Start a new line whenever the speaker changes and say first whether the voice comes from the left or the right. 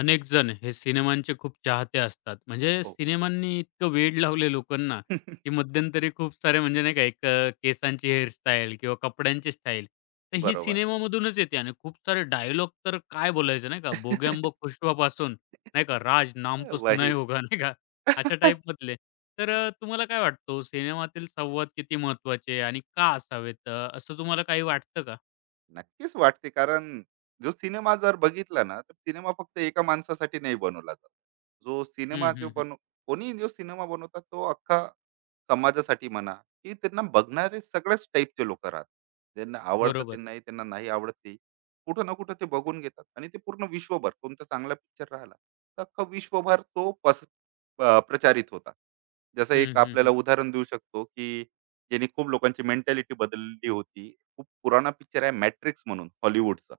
left: अनेक जण हे सिनेमांचे खूप चाहते असतात. म्हणजे
right: हो.
left: सिनेमांनी इतकं वेड लावलंय लोकांना, की मध्यंतरी खूप सारे म्हणजे नाही का एक केसांची हेअरस्टाईल किंवा कपड्यांची स्टाईल. तर ही
right: बरोबर.
left: सिनेमामधूनच येते आणि खूप सारे डायलॉग तर काय बोलायचं नाही का, "बोगँबो खुशवापासून" नाही का, "राज नाम तो सुना
right: वही.
left: होगा" नाही का, अशा टाईपमधले. तर तुम्हाला काय वाटतं सिनेमातील संवाद किती महत्त्वाचे आणि का असावेत? असं तुम्हाला काही वाटतं का?
right: नक्कीच वाटते कारण जो सिनेमा जर बघितला ना, तर सिनेमा फक्त एका माणसासाठी नाही बनवला जात. जो
left: हं,
right: सिनेमा जो
left: हं, हं.
right: बनव कोणी जो सिनेमा बनवतात तो अख्खा समाजासाठी म्हणा की त्यांना बघणारे सगळ्याच टाईपचे लोक राहतात, ज्यांना आवडतं
left: बरोबर.
right: त्यांनाही त्यांना नाही आवडत ते कुठं ना कुठं ते बघून घेतात. आणि ते पूर्ण विश्वभर कोणता चांगला पिक्चर राहिला तर अख्खा विश्वभर तो प्रचारित होता. जसं
left: हं,
right: एक
left: हं,
right: आपल्याला
left: हं.
right: उदाहरण देऊ शकतो की ज्यांनी खूप लोकांची मेंटॅलिटी बदलली होती, खूप पुराणा पिक्चर आहे मॅट्रिक्स म्हणून हॉलिवूडचा.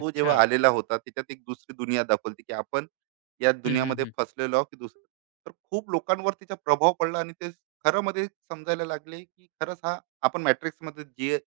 right: तो जेव्हा आलेला होता त्याच्यात एक दुसरी दुनिया दाखवली की आपण या
left: हं, हं,
right: दुनियामध्ये
left: हं.
right: फसलेलो आहोत की दुसरं. तर खूप लोकांवर तिचा प्रभाव पडला आणि ते खरं मध्ये समजायला लागले की खरंच हा आपण मॅट्रिक्समध्ये जे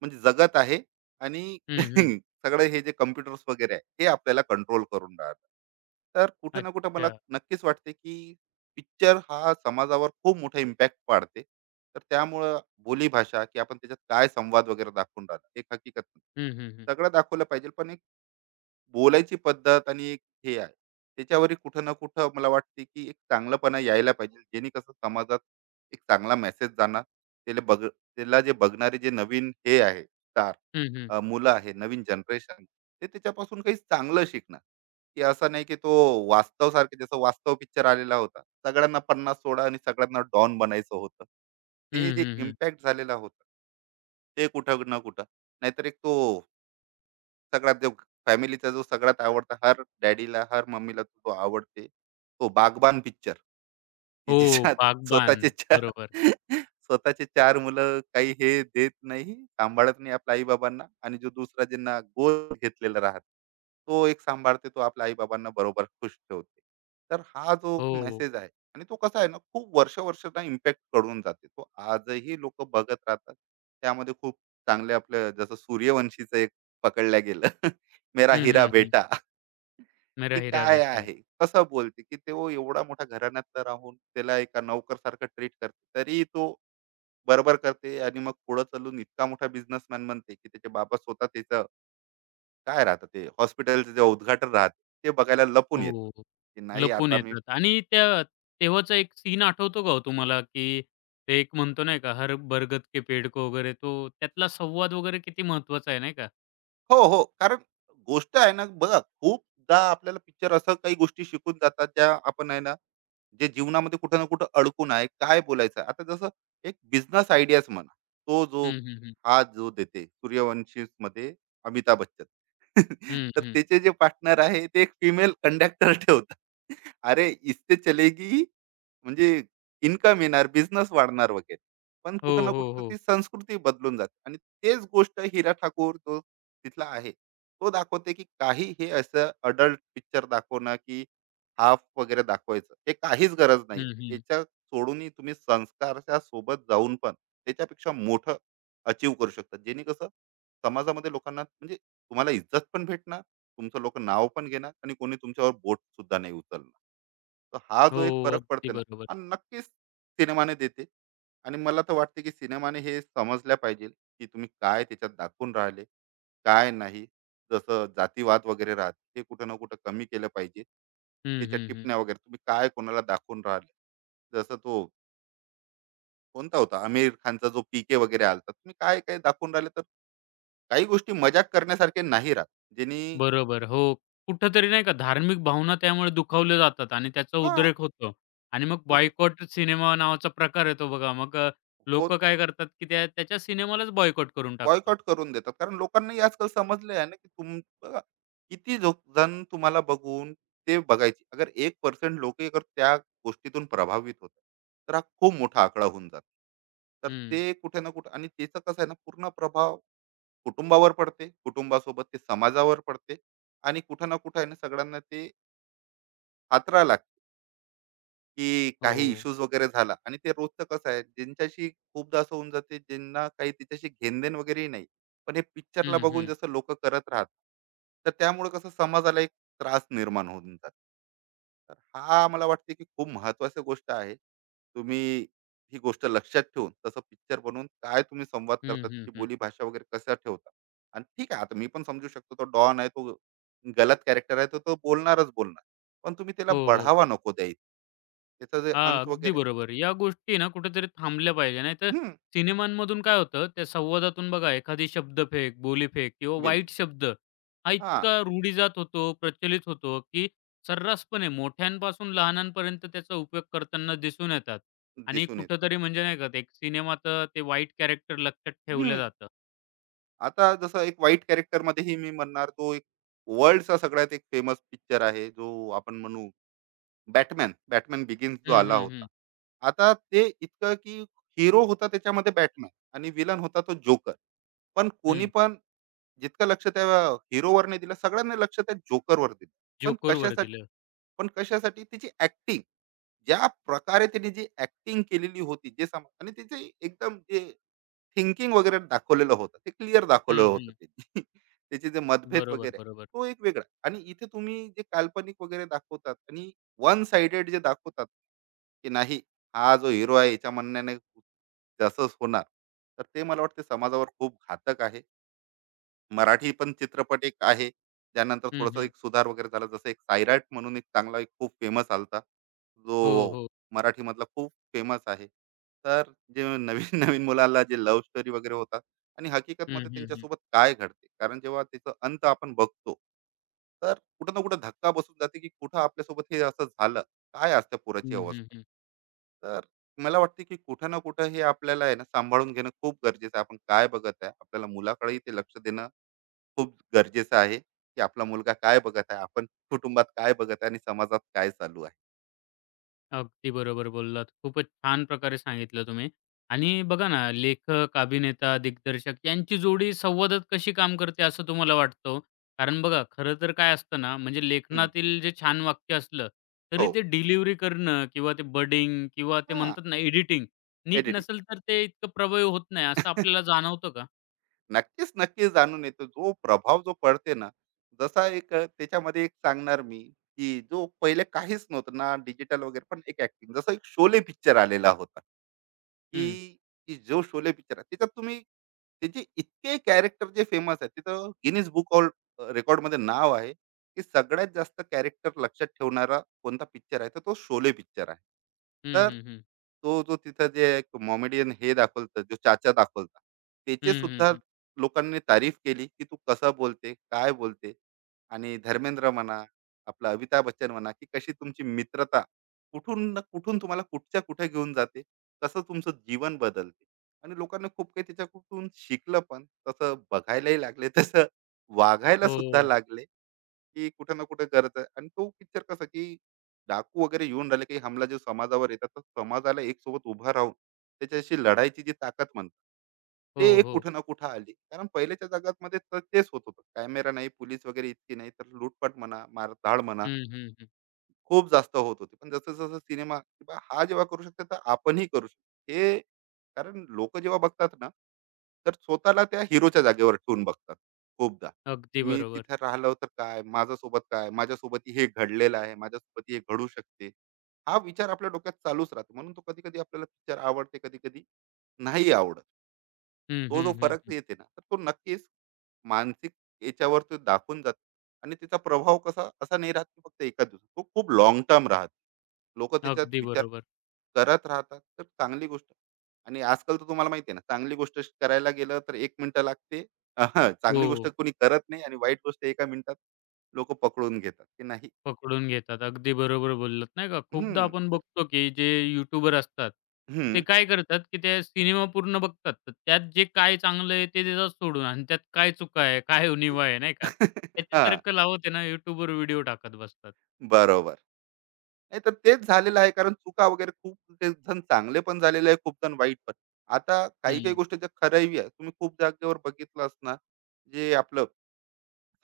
right: म्हणजे जगत आहे. आणि
left: हं, हं.
right: सगळं हे जे कम्प्युटर्स वगैरे आहे ते आपल्याला कंट्रोल करून राहतात. तर कुठे ना कुठे मला
left: अच्छा.
right: नक्कीच वाटते की पिक्चर हा समाजावर खूप मोठा इम्पॅक्ट पाडते. तर त्यामुळं बोलीभाषा की आपण त्याच्यात काय संवाद वगैरे दाखवून राहिला एक हकीकत नाही.
left: हं, हं, हं.
right: सगळं दाखवलं पाहिजे, पण एक बोलायची पद्धत आणि एक हे आहे, त्याच्यावरही कुठं ना कुठं मला वाटते की एक चांगलंपणा यायला पाहिजे, जेणे कसं समाजात एक चांगला मेसेज जाणार. त्याला बघ त्याला जे बघणारे जे नवीन हे आहे स्टार,
left: हं, हं.
right: मुलं आहे नवीन जनरेशन, ते त्याच्यापासून काही चांगलं शिकणार. की असं नाही की तो वास्तव सारखे जसं वास्तव पिक्चर आलेला होता, सगळ्यांना पन्नास सोडा आणि सगळ्यांना डॉन बनायचं होतं.
left: हं,
right: ते जे
left: हं, हं.
right: इम्पॅक्ट झालेला होता ते कुठं ना कुठं. नाहीतर एक तो सगळ्यात जो फॅमिलीचा जो सगळ्यात आवडता हर डॅडीला, हर मम्मीला तो आवडते, तो बागबान पिक्चर. की
left: हो,
right: ज्याच्यात
left: बागबान.
right: स्वतःचे 4
left: बरोबर.
right: स्वतःचे 4 मुलं काही हे देत नाही, सांभाळत नाही आपल्या आई-बाबांना, आणि जो दुसरा ज्यांना गोद घेतलेला राहते, तो एक सांभाळते, तो आपल्या आई-बाबांना बरोबर खुश ठेवते. तर हा जो
left: हो.
right: मेसेज आहे आणि तो कसा आहे ना, खूप वर्ष-वर्षाचा इम्पॅक्ट करून जाते. तो आजही लोकं बघत राहतात. त्यामध्ये खूप चांगले आपलं जसं सूर्यवंशीचं एक पकडलं गेलं, मेरा
left: हं,
right: हिरा
left: हं, हं.
right: बेटा.
left: मेरा
right: की
left: हिरा
right: काय
left: वेता.
right: आहे? कसं बोलते? की तो एवढा मोठा घराण्यातला राहून त्याला एका नोकरसारखं ट्रीट करते. तरी तो बरोबर करते आणि मग पुढे चालून इतका मोठा बिझनेसमॅन बनते, की त्याचे बाबा स्वतः त्याचं काय राहतं ते हॉस्पिटलचं जे उद्घाटन राहते, ते बघायला लपून येतात.
left: हो.
right: की नाही
left: लपून
right: आता मी.
left: येतात आणि त्या तेव्हाचा एक सीन आठवतो का हो तुम्हाला, की ते एक म्हणतो नाही का, हर बरगद के पेड़ को वगैरे तो त्यातला संवाद वगैरे किती महत्त्वाचा आहे नाही का?
right: हो, हो. कारण गोष्ट आहे ना बघा, खूपदा आपल्याला पिक्चर असं काही गोष्टी शिकून जातात, ज्या आपण आहे ना जे जीवनामध्ये कुठं ना कुठं अडकून आहे. काय बोलायचं आहे? आता जसं एक बिझनेस आयडियाच म्हणा, तो जो
left: हं, हं, हं.
right: हा जो देते सूर्यवंशी मध्ये अमिताभ बच्चन.
left: हं,
right: तर
left: हं.
right: त्याचे जे पार्टनर आहे ते एक फिमेल कंडक्टर ठेवतात. अरे इससे चलेगी, म्हणजे इन्कम येणार, बिझनेस वाढणार वगैरे. पण
left: हो,
right: कुठं ना
left: हो,
right: कुठं
left: हो.
right: ती संस्कृती बदलून जाते. आणि तेच गोष्ट हिरा ठाकूर जो तिथला आहे तो दाखवते की काही हे असं अडल्ट पिक्चर दाखवणं की हाफ वगैरे दाखवायचं. हे काहीच गरज नाहीये.
left: हं, हं.
right: याच्या सोडूनही तुम्ही संस्कारच्या सोबत जाऊन पण त्याच्यापेक्षा मोठं अचीव्ह करू शकता. जेणे कसं समाजामध्ये लोकांना म्हणजे तुम्हाला इज्जत पण भेटणार, तुमचं लोकं नाव पण घेणार आणि कोणी तुमच्यावर बोट सुद्धा नाही उचलणार. तर हा जो एक
left: हो,
right: फरक
left: अगदी
right: पडते ना,
left: बरोबर.
right: हा नक्कीच सिनेमाने देते. आणि मला तर वाटते की सिनेमाने हे समजल्या पाहिजे की तुम्ही काय त्याच्यात दाखवून राहिले, काय नाही. जसं जातीवाद वगैरे राहत ते कुठं ना कुठं कमी केलं पाहिजे.
left: हं,
right: त्याच्या
left: हं, हं.
right: टिपण्या वगैरे तुम्ही काय कोणाला दाखवून राहिले, जसं तो कोणता होता आमिर खानचा जो पीके वगैरे आलता, तुम्ही काय काय दाखवून राहिले, तर काही गोष्टी मजाक करण्यासारखे नाही राहत ज्यांनी.
left: बरोबर. हो. कुठेतरी नाही का धार्मिक भावना त्यामुळे दुखावल्या जातात आणि त्याचा
right: हा.
left: उद्रेक होतो. आणि मग
right: उद्रे
left: बॉयकॉट सिनेमा नावाचा प्रकार येतो बघा. मग
right: होत
left: काय करतात, की त्या त्याच्या सिनेमालाच बॉयकॉट करून टाकतात.
right: बॉयकॉट करून देतात कारण लोकांनाही आजकाल समजले आहे ना की तुम बघा किती जण तुम्हाला बघून ते बघायची. अगर एक पर्सेंट लोक अगर त्या गोष्टीतून प्रभावित होत, तर हा खूप मोठा आकडा होऊन जातो. तर
left: हं.
right: ते कुठे ना कुठे, आणि त्याचा कसं आहे ना पूर्ण प्रभाव कुटुंबावर पडते, कुटुंबासोबत ते समाजावर पडते. आणि कुठं ना कुठं आहे ना सगळ्यांना ते हातरा लागते, की काही
left: हो.
right: इश्यूज वगैरे झाला आणि ते रोजचं कसं आहे ज्यांच्याशी खूपदा असं होऊन जाते, ज्यांना काही तिच्याशी घेणदेण वगैरेही नाही. पण हे पिक्चरला
left: हं,
right: बघून
left: हं.
right: जसं लोक करत राहतात, तर त्यामुळे कसं समाजाला एक त्रास निर्माण होऊन जातो. तर हा मला वाटते की खूप महत्वाची गोष्ट आहे. तुम्ही ही गोष्ट लक्षात ठेवून तसं पिक्चर बनवून काय तुम्ही संवाद
left: हं,
right: करतात
left: हं,
right: की
left: हं.
right: बोली भाषा वगैरे कसं ठेवता. आणि ठीक आहे, आता मी पण समजू शकतो तो डॉन आहे, तो गलत कॅरेक्टर आहे, तो तो बोलणारच बोलणार, पण तुम्ही त्याला
left: हो, हो.
right: बढावा नको द्यायचा. त्याचा जे
left: हां,
right: अंत
left: अगदी
right: वगैरे.
left: बरोबर. या गोष्टी ना कुठेतरी थांबल्या पाहिजे. नाहीतर
right: हम्म.
left: सिनेमांमधून काय होतं, त्या संवादातून बघा एखादी शब्दफेक, बोलीफेक किंवा
right: बिल्ली.
left: वाईट शब्द हा
right: हा.
left: इतका रूढीजात होतो, प्रचलित होतो, की सर्रासपणे मोठ्यांपासून लहानांपर्यंत त्याचा उपयोग करताना दिसून येतात. आणि
right: दिसून येते.
left: कुठेतरी म्हणजे नाही का, ते एक सिनेमाचं ते वाईट कॅरेक्टर लक्षात ठेवलं
right: हम्म.
left: जातं.
right: आता जसं एक वाईट कॅरेक्टर मध्येही मी म्हणणार, तो एक वर्ल्डचा सगळ्यात एक फेमस पिक्चर आहे जो आपण म्हणू बॅटमॅन बॅटमॅन बिगिन्स जो
left: हं,
right: आला
left: हं,
right: होता.
left: हं.
right: आता ते इतकं की हिरो होता त्याच्यामध्ये बॅटमॅन आणि विलन होता तो जोकर. पण कोणी
left: हं.
right: पण जितकं लक्ष त्या हिरोवर नाही दिलं, सगळ्यांनी लक्ष त्या जोकरवर दिलं. पण
left: जोकरवर
right: कशासाठी?
left: दिलं.
right: पण कशासाठी? तिची ऍक्टिंग, ज्या प्रकारे त्याने जी ऍक्टिंग केलेली होती, जे सम आणि त्याचे एकदम जे थिंकिंग वगैरे दाखवलेलं होतं. ते क्लिअर
left: हं,
right: दाखवलेलं होतं
left: हं.
right: त्यांनी. त्याचे जे मतभेद
left: बरोबर,
right: वगैरे आहे,
left: बरोबर.
right: तो एक वेगळा. आणि इथे तुम्ही जे काल्पनिक वगैरे दाखवतात आणि वन साइडेड जे दाखवतात, की नाही हा जो हिरो आहे याच्या म्हणण्याने तसंच होणार. तर ते मला वाटते समाजावर खूप घातक आहे. मराठी पण चित्रपट एक आहे. त्यानंतर
left: हं,
right: थोडासा
left: हं.
right: एक सुधार वगैरे झाला. जसं एक सायराट म्हणून एक चांगला एक खूप फेमस आलता.
left: हो,
right: जो
left: हो.
right: मराठीमधला खूप फेमस आहे. तर जे नवीन-नवीन मुलाला जे लव्ह स्टोरी वगैरे होतात आणि
left: हं,
right: हकीकतमध्ये
left: हं, हं.
right: त्यांच्यासोबत काय घडते? कारण जेव्हा त्याचा अंत आपण बघतो, तर कुठं ना कुठं धक्का बसून जाते, की कुठं आपल्यासोबत हे असं झालं? काय आज पोराची
left: हं,
right: अवस्था?
left: हं, हं.
right: तर मला वाटते, की कुठं ना कुठं हे आपल्याला आहे ना सांभाळून घेणं खूप गरजेचं आहे. आपण काय बघत आहे? आपल्याला मुलाकडेही ते लक्ष देणं खूप गरजेचं आहे, की आपला मुलगा काय बघत आहे, आपण कुटुंबात काय बघत आहे आणि समाजात काय चालू आहे.
left: अगदी बरोबर बोललात. खूपच छान प्रकारे सांगितलं तुम्ही. आणि बघा ना, लेखक, अभिनेता, दिग्दर्शक यांची जोडी संवादात कशी काम करते असं तुम्हाला वाटतं हो? कारण बघा खरं तर काय असतं ना, म्हणजे
right: हं,
left: लेखनातील जे छान वाक्य असलं, तरी
right: हो.
left: ते डिलिव्हरी करणं किंवा ते बडिंग किंवा ते
right: हां,
left: म्हणतात ना एडिटिंग नीट
right: एडिटिंग.
left: नसेल तर ते इतकं प्रभावी होत नाही असं आपल्याला जाणवतं का?
right: नक्कीच, नक्कीच जाणून येतो. जो प्रभाव जो पडते ना, जसा एक त्याच्यामध्ये एक सांगणार मी, की जो पहिले काहीच नव्हतं ना डिजिटल वगैरे, पण एक ॲक्टिंग जसं एक शोले पिक्चर आलेला होता. की
left: हं.
right: की जो शोले पिक्चर आहे त्याच्यात तुम्ही त्याचे इतके कॅरेक्टर जे फेमस आहेत तिथं गिनीज बुक ऑल रेकॉर्डमध्ये नाव आहे की सगळ्यात जास्त कॅरेक्टर लक्षात ठेवणारा कोणता पिक्चर आहे तर तो शोले पिक्चर आहे.
left: हं,
right: तर
left: हं, हं.
right: तो जो तिथं जे कॉमेडियन हे दाखवतं जो चाचा दाखवता,
left: हं,
right: त्याचे
left: हं,
right: सुद्धा
left: हं.
right: लोकांनी तारीफ केली की तू कसं बोलते, काय बोलते. आणि धर्मेंद्र म्हणा, आपला अमिताभ बच्चन म्हणा, की कशी तुमची मित्रता कुठून ना कुठून तुम्हाला कुठच्या कुठे घेऊन जाते, कसं तुमचं जीवन बदलते. आणि लोकांना खूप काही त्याच्याकडून शिकलं, पण तसं बघायलाही लागले तसं वागायला सुद्धा
left: हो.
right: लागले. की कुठं ना कुठं गरज आहे आणि तो पिक्चर कसा की डाकू वगैरे येऊन राहिले, काही हमला जे समाजावर येतात, तर समाजाला एक सोबत उभा राहून त्याच्याशी लढायची जी ताकद म्हणतात, ते
left: हो,
right: एक
left: हो.
right: कुठं ना कुठं आली. कारण पहिल्याच्या जगात मध्ये तर तेच होत होतं, कॅमेरा नाही, पोलीस वगैरे इतकी नाही, तर लूटपाट म्हणा, मारधाड म्हणा,
left: हं, हं, हं.
right: खूप जास्त होत होती. पण जसं-जसं सिनेमा किंवा हा जेव्हा करू शकतो, तर आपणही करू शकतो. हे कारण लोकं जेव्हा बघतात ना, तर स्वतःला त्या हिरोच्या जागेवर ठेवून बघतात खूपदा.
left: अगदी
right: मी
left: बरोबर.
right: तिथे राहिलो तर काय? माझ्यासोबत काय? माझ्यासोबत हे घडलेलं आहे. माझ्यासोबत हे घडू शकते. हा विचार आपल्या डोक्यात चालूच राहतो. म्हणून तो कधी-कधी आपल्याला पिक्चर आवडते, कधी-कधी नाही आवडत.
left: हं,
right: तो जो
left: हं, हं,
right: फरक
left: हं.
right: येते ना, तर तो नक्कीच मानसिक याच्यावर तो दाखवून जातो. आणि तिचा प्रभाव कसा असा नाही राहत की फक्त एका दिवसात, तो खूप लॉंग टर्म राहत, लोक त्याच्यात
left: अगदी
right: विचार
left: बरोबर.
right: करत राहतात. तर चांगली गोष्ट, आणि आजकाल तर तुम्हाला माहिती आहे ना, चांगली गोष्ट करायला गेलं तर एक मिनिटं लागते. अहं, चांगली
left: हो.
right: गोष्ट कोणी करत नाही आणि वाईट गोष्ट एका मिनिटात लोक पकडून घेतात, की नाही.
left: पकडून घेतात. अगदी बरोबर बोललात, नाही का? खूपदा
right: हम्म.
left: आपण
right: तर.
left: बघतो, की जे यूट्यूबर असतात, ते
right: हम्म.
left: काय करतात, की ते सिनेमा पूर्ण बघतात. तर त्यात जे काय चांगलं आहे ते देतात सोडून आणि त्यात काय चुका आहे, काय
right: तू-
left: उणिवा आहे, नाही का? त्याचे
right: हा.
left: तर्क लावत आहे ना, यूट्यूबवर व्हिडिओ टाकत बसतात.
right: बरोबर. नाही तर तेच झालेलं आहे, कारण चुका वगैरे खूप. ते जण चांगले पण झालेले आहे, खूप जण वाईट पण. आता काही काही
left: हं,
right: गोष्टी ज्या खऱ्याही आहे. तुम्ही खूप जागेवर बघितलं असणार, जे आपलं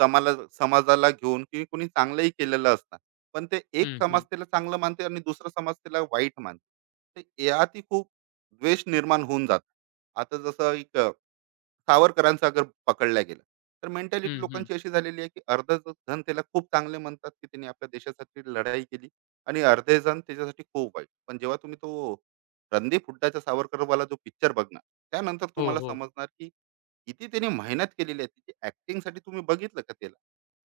right: समाला समाजाला घेऊन की कोणी चांगलंही केलेलं असणार. पण ते एक
left: हं,
right: समाज
left: हं,
right: त्याला चांगलं मानते आणि दुसरा समाज त्याला वाईट मानते. तर यातही खूप द्वेष निर्माण होऊन जातो. आता जसं एक सावरकरांचा अगर पकडला गेला, तर मेंटॅलिटी
left: हं, हं.
right: लोकांची अशी झालेली आहे की अर्धा जण त्याला खूप चांगले म्हणतात की त्यांनी आपल्या देशासाठी लढाई केली, आणि अर्धे जण त्याच्यासाठी खूप वाईट. पण जेव्हा तुम्ही तो रणदीप हुड्डाचा सावरकरवाला जो पिक्चर बघणार, त्यानंतर
left: हो,
right: तुम्हाला
left: हो.
right: समजणार की किती त्याने मेहनत केलेली आहे. त्याची acting साठी तुम्ही बघितलं का त्याला,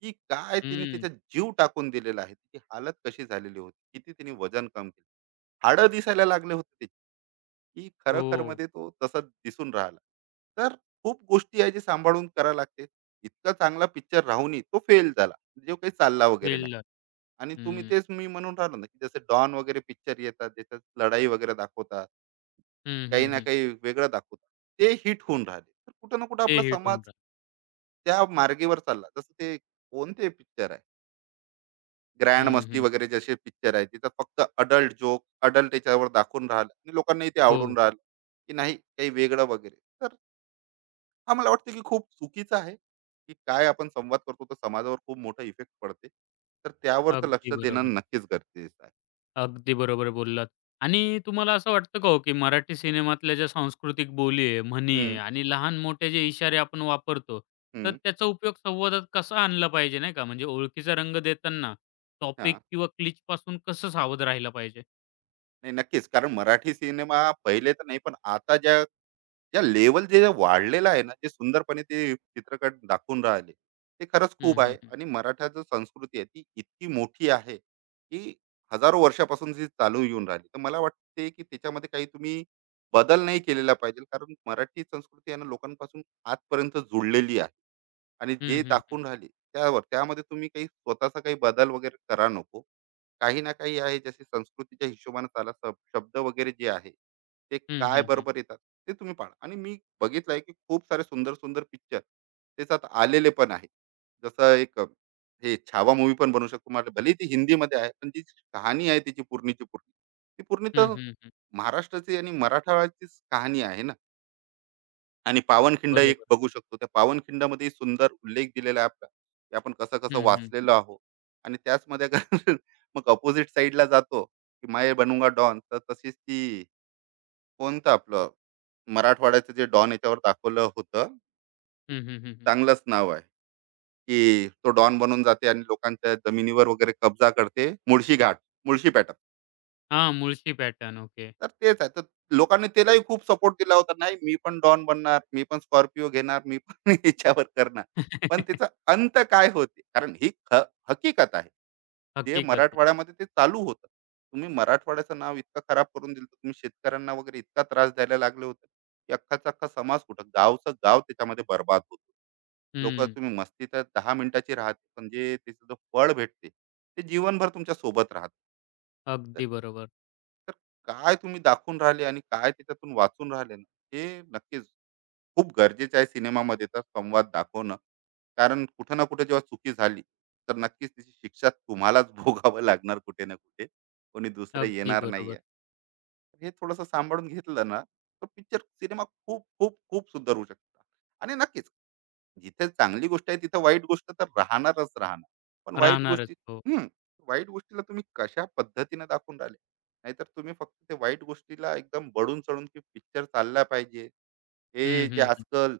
right: की काय त्याने
left: हं.
right: त्याचा जीव टाकून दिलेला आहे, त्याची हालत कशी झालेली होती, किती त्याने वजन कम केलं, हाडं दिसायला लागले होते त्याची, की
left: हो.
right: खरोखरमध्ये तो तसाच दिसून राहिला. तर खूप गोष्टी आहे जे सांभाळून करावं लागते. इतका चांगला पिक्चर राहूनही तो फेल झाला. जो काही चालला वगैरे नाही.
left: ट्रेलर.
right: आणि तुम्ही
left: हं.
right: तेच मी म्हणून राहिलो ना, की जसं डॉन वगैरे पिक्चर येतात, ज्याच्यात लढाई वगैरे दाखवतात,
left: हं,
right: काही
left: हं,
right: ना
left: हं.
right: काही वेगळं दाखवतात. ते हिट होऊन राहिले. तर कुठं ना कुठं
left: ते
right: आपला
left: हिट
right: समाज
left: होऊन राहतं.
right: त्या मार्गेवर चालला. जसं ते कोणते पिक्चर आहे? ग्रँड
left: हं,
right: मस्ती
left: हं.
right: वगैरे जसे पिक्चर आहे तिथं फक्त अडल्ट जोक अडल्ट याच्यावर दाखवून राहिलं आणि लोकांनाही ते
left: हो.
right: आवडून राहिलं की नाही काही वेगळं वगैरे. तर हा मला वाटतं की खूप चुकीचं आहे की काय आपण संवाद करतो तर समाजावर खूप मोठा इफेक्ट पडते. तर त्यावर तर लक्ष
left: अगदी
right: देणं
left: बरोबर.
right: नक्कीच गरजेचं आहे.
left: अगदी बरोबर बोललात. आणि तुम्हाला असं वाटतं का हो, की मराठी सिनेमातल्या ज्या सांस्कृतिक बोली आहे, म्हणी आहे
right: हम्म,
left: आणि लहान-मोठे जे इशारे आपण वापरतो, तर
right: हम्म,
left: त्याचा उपयोग संवादात कसा आणला पाहिजे नाही का? म्हणजे ओळखीचा रंग देताना
right: हा,
left: टॉपिक किंवा क्लिचपासून कसं सावध राहिलं पाहिजे?
right: नाही, नक्कीच. कारण मराठी सिनेमा पहिले तर नाही, पण आता ज्या या लेवल जे वाढलेलं आहे ना, जे सुंदरपणे ते चित्रकट दाखवून राहिले, ते खरंच खूप
left: हं, हं,
right: आहे.
left: हं.
right: आणि मराठाचं संस्कृती आहे ती इतकी मोठी आहे, की हजारो वर्षापासून जी चालू येऊन राहिली. तर मला वाटते, की त्याच्यामध्ये काही तुम्ही बदल नाही केलेला पाहिजे. कारण मराठी संस्कृती आहे ना, लोकांपासून आजपर्यंत जुळलेली आहे. आणि
left: हं,
right: जे
left: हं, हं.
right: दाखवून राहिले त्यावर त्यामध्ये तुम्ही काही स्वतःचा काही बदल वगैरे करा नको. काही ना काही आहे जसे संस्कृतीच्या हिशोबाने चाला. शब्द वगैरे जे आहे ते
left: हं,
right: काय
left: हं, हं.
right: बरोबर येतात ते तुम्ही पाहा. आणि मी बघितलं आहे की खूप सारे सुंदर सुंदर पिक्चर त्याच्यात आलेले पण आहे. जसं एक अ, हे छावा मूवी पण बनवू शकतो. मला भले ती हिंदीमध्ये आहे, पण जी कहाणी आहे त्याची पूर्णीची पूर्णी ती पूर्णी
left: हं,
right: तर
left: हं, हं.
right: महाराष्ट्राची आणि मराठाची कहाणी आहे ना. आणि पावनखिंड एक
left: बरोबर.
right: बघू शकतो. त्या पावनखिंडामध्ये सुंदर उल्लेख दिलेला आहे आपला, की आपण कसं-कसं
left: हं, हं.
right: वाचलेलो आहोत. आणि त्याचमध्ये अगर मग अपोजिट साइडला जातो, की माय बनूंगा डॉन" तर तशीच ती कोणतं आपलं मराठवाड्याचं जे डॉन याच्यावर दाखवलं होतं,
left: हं, हं, हं, हं.
right: चांगलंच नाव आहे, की तो डॉन बनून जाते आणि लोकांच्या जमिनीवर वगैरे कब्जा करते. मुळशी घाट, मुळशी पॅटर्न.
left: हां, मुळशी पॅटर्न. ओके.
right: तर तेच आहे. तर लोकांनी त्यालाही खूप सपोर्ट दिला होता. नाही, मी पण डॉन बनणार, मी पण स्कॉर्पिओ घेणार, मी पण याच्यावर करणार. पण त्याचा अंत काय होते? कारण ही हकीकत आहे. जे
left: हकीकत आहे.
right: मराठवाड्यामध्ये ते चालू होतं. तुम्ही मराठवाड्याचं नाव इतकं खराब करून दिलं. तुम्ही शेतकऱ्यांना वगैरे इतका त्रास द्यायला लागले होते, की अख्खाचा अख्खा समाज कुठं गावचं गाव त्याच्यामध्ये बरबाद होतो. लोक,
left: हं.
right: तुम्ही मस्ती तर 10 मिनिटाची राहते, पण जे त्याचं जो फळ भेटते ते जीवनभर तुमच्या सोबत राहत. तर
left: अगदी बरोबर.
right: तर काय तुम्ही दाखवून राहिले आणि काय त्याच्यातून वाचून राहिले ना, हे नक्कीच खूप गरजेचं आहे सिनेमामध्ये तर संवाद दाखवणं. कारण कुठं ना कुठे जेव्हा चुकी झाली तर नक्कीच तिची शिक्षा तुम्हालाच भोगावं लागणार कुठे ना कुठे. कोणी दुसरं
left: अगदी
right: येणार नाहीये.
left: बरोबर.
right: हे थोडंसं सांभाळून घेतलं ना तर पिक्चर सिनेमा खूप खूप खूप सुंदर होऊ शकतो. आणि नक्कीच जिथे चांगली गोष्ट आहे तिथे वाईट गोष्ट तर राहणारच राहणार. पण वाईट
left: राहणारच.
right: गोष्टी,
left: हो.
right: हम्म वाईट गोष्टीला तुम्ही कशा पद्धतीने दाखवून राहिले. नाहीतर तुम्ही फक्त ते वाईट गोष्टीला एकदम बडून चढून की पिक्चर चालला पाहिजे, हे
left: हं,
right: जे
left: हं, हं.
right: आजकाल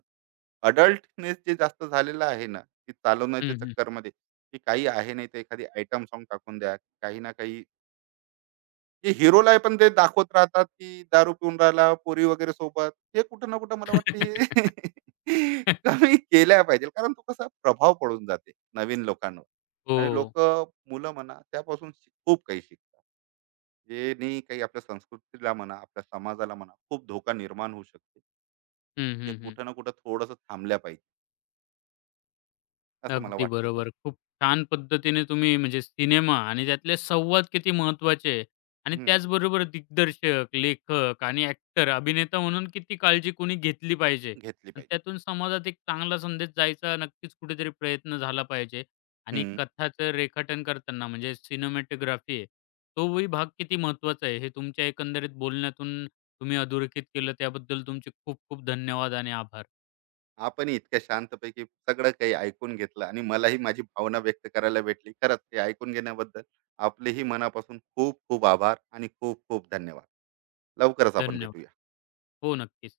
right: अडल्टनेस जे जास्त झालेलं आहे ना ती चालवण्याच्या
left: हं,
right: चक्करमध्ये की काही आहे नाही तर एखादी आयटम सॉन्ग टाकून द्या काही ना काही. हे हिरोला पण ते दाखवत राहतात, की दारू पिऊन राहिला पोरी वगैरे सोबत. हे कुठं ना कुठं मला वाटतं हे कमी केल्या पाहिजे. कारण तो कसा प्रभाव पडून जाते नवीन लोकांवर. आणि
left: हो.
right: लोकं, मुलं म्हणा, त्यापासून खूप काही शिकतात. जेनी काही आपल्या संस्कृतीला म्हणा, आपल्या समाजाला म्हणा खूप धोका निर्माण होऊ शकते.
left: हं,
right: जे
left: हं, हं.
right: कुठं ना कुठं थोडंसं थांबल्या पाहिजे. असं मला
left: अगदी
right: वाटतं थोडं.
left: बरोबर. खूप छान पद्धतीने तुम्ही म्हणजे सिनेमा आणि त्यातले संवाद किती महत्त्वाचे आहे आणि
right: हं,
left: त्याचबरोबर दिग्दर्शक, लेखक आणि ॲक्टर, अभिनेता म्हणून किती काळजी कोणी घेतली पाहिजे
right: घेतली
left: आणि
right: पाहिजे.
left: त्यातून समाजात एक चांगला संदेश जायचा नक्कीच कुठेतरी प्रयत्न झाला पाहिजे आणि
right: हं.
left: कथाचं रेखाटन करताना म्हणजे सिनेमॅटोग्राफी आहे, तोही भाग किती महत्त्वाचा आहे हे तुमच्या एकंदरीत बोलण्यातून तुम्ही अधोरेखित केलं त्याबद्दल तुमचे खूप खूप धन्यवाद आणि आभार.
right: आपण इतक्या शांतपैकी सगळं काही ऐकून घेतलं आणि मलाही माझी भावना व्यक्त करायला भेटली. खरंच हे ऐकून घेण्याबद्दल आपलेही मनापासून खूप खूप आभार आणि खूप खूप धन्यवाद. लवकरच आपण
left: धन्यवाद.
right: भेटूया.
left: हो, नक्कीच.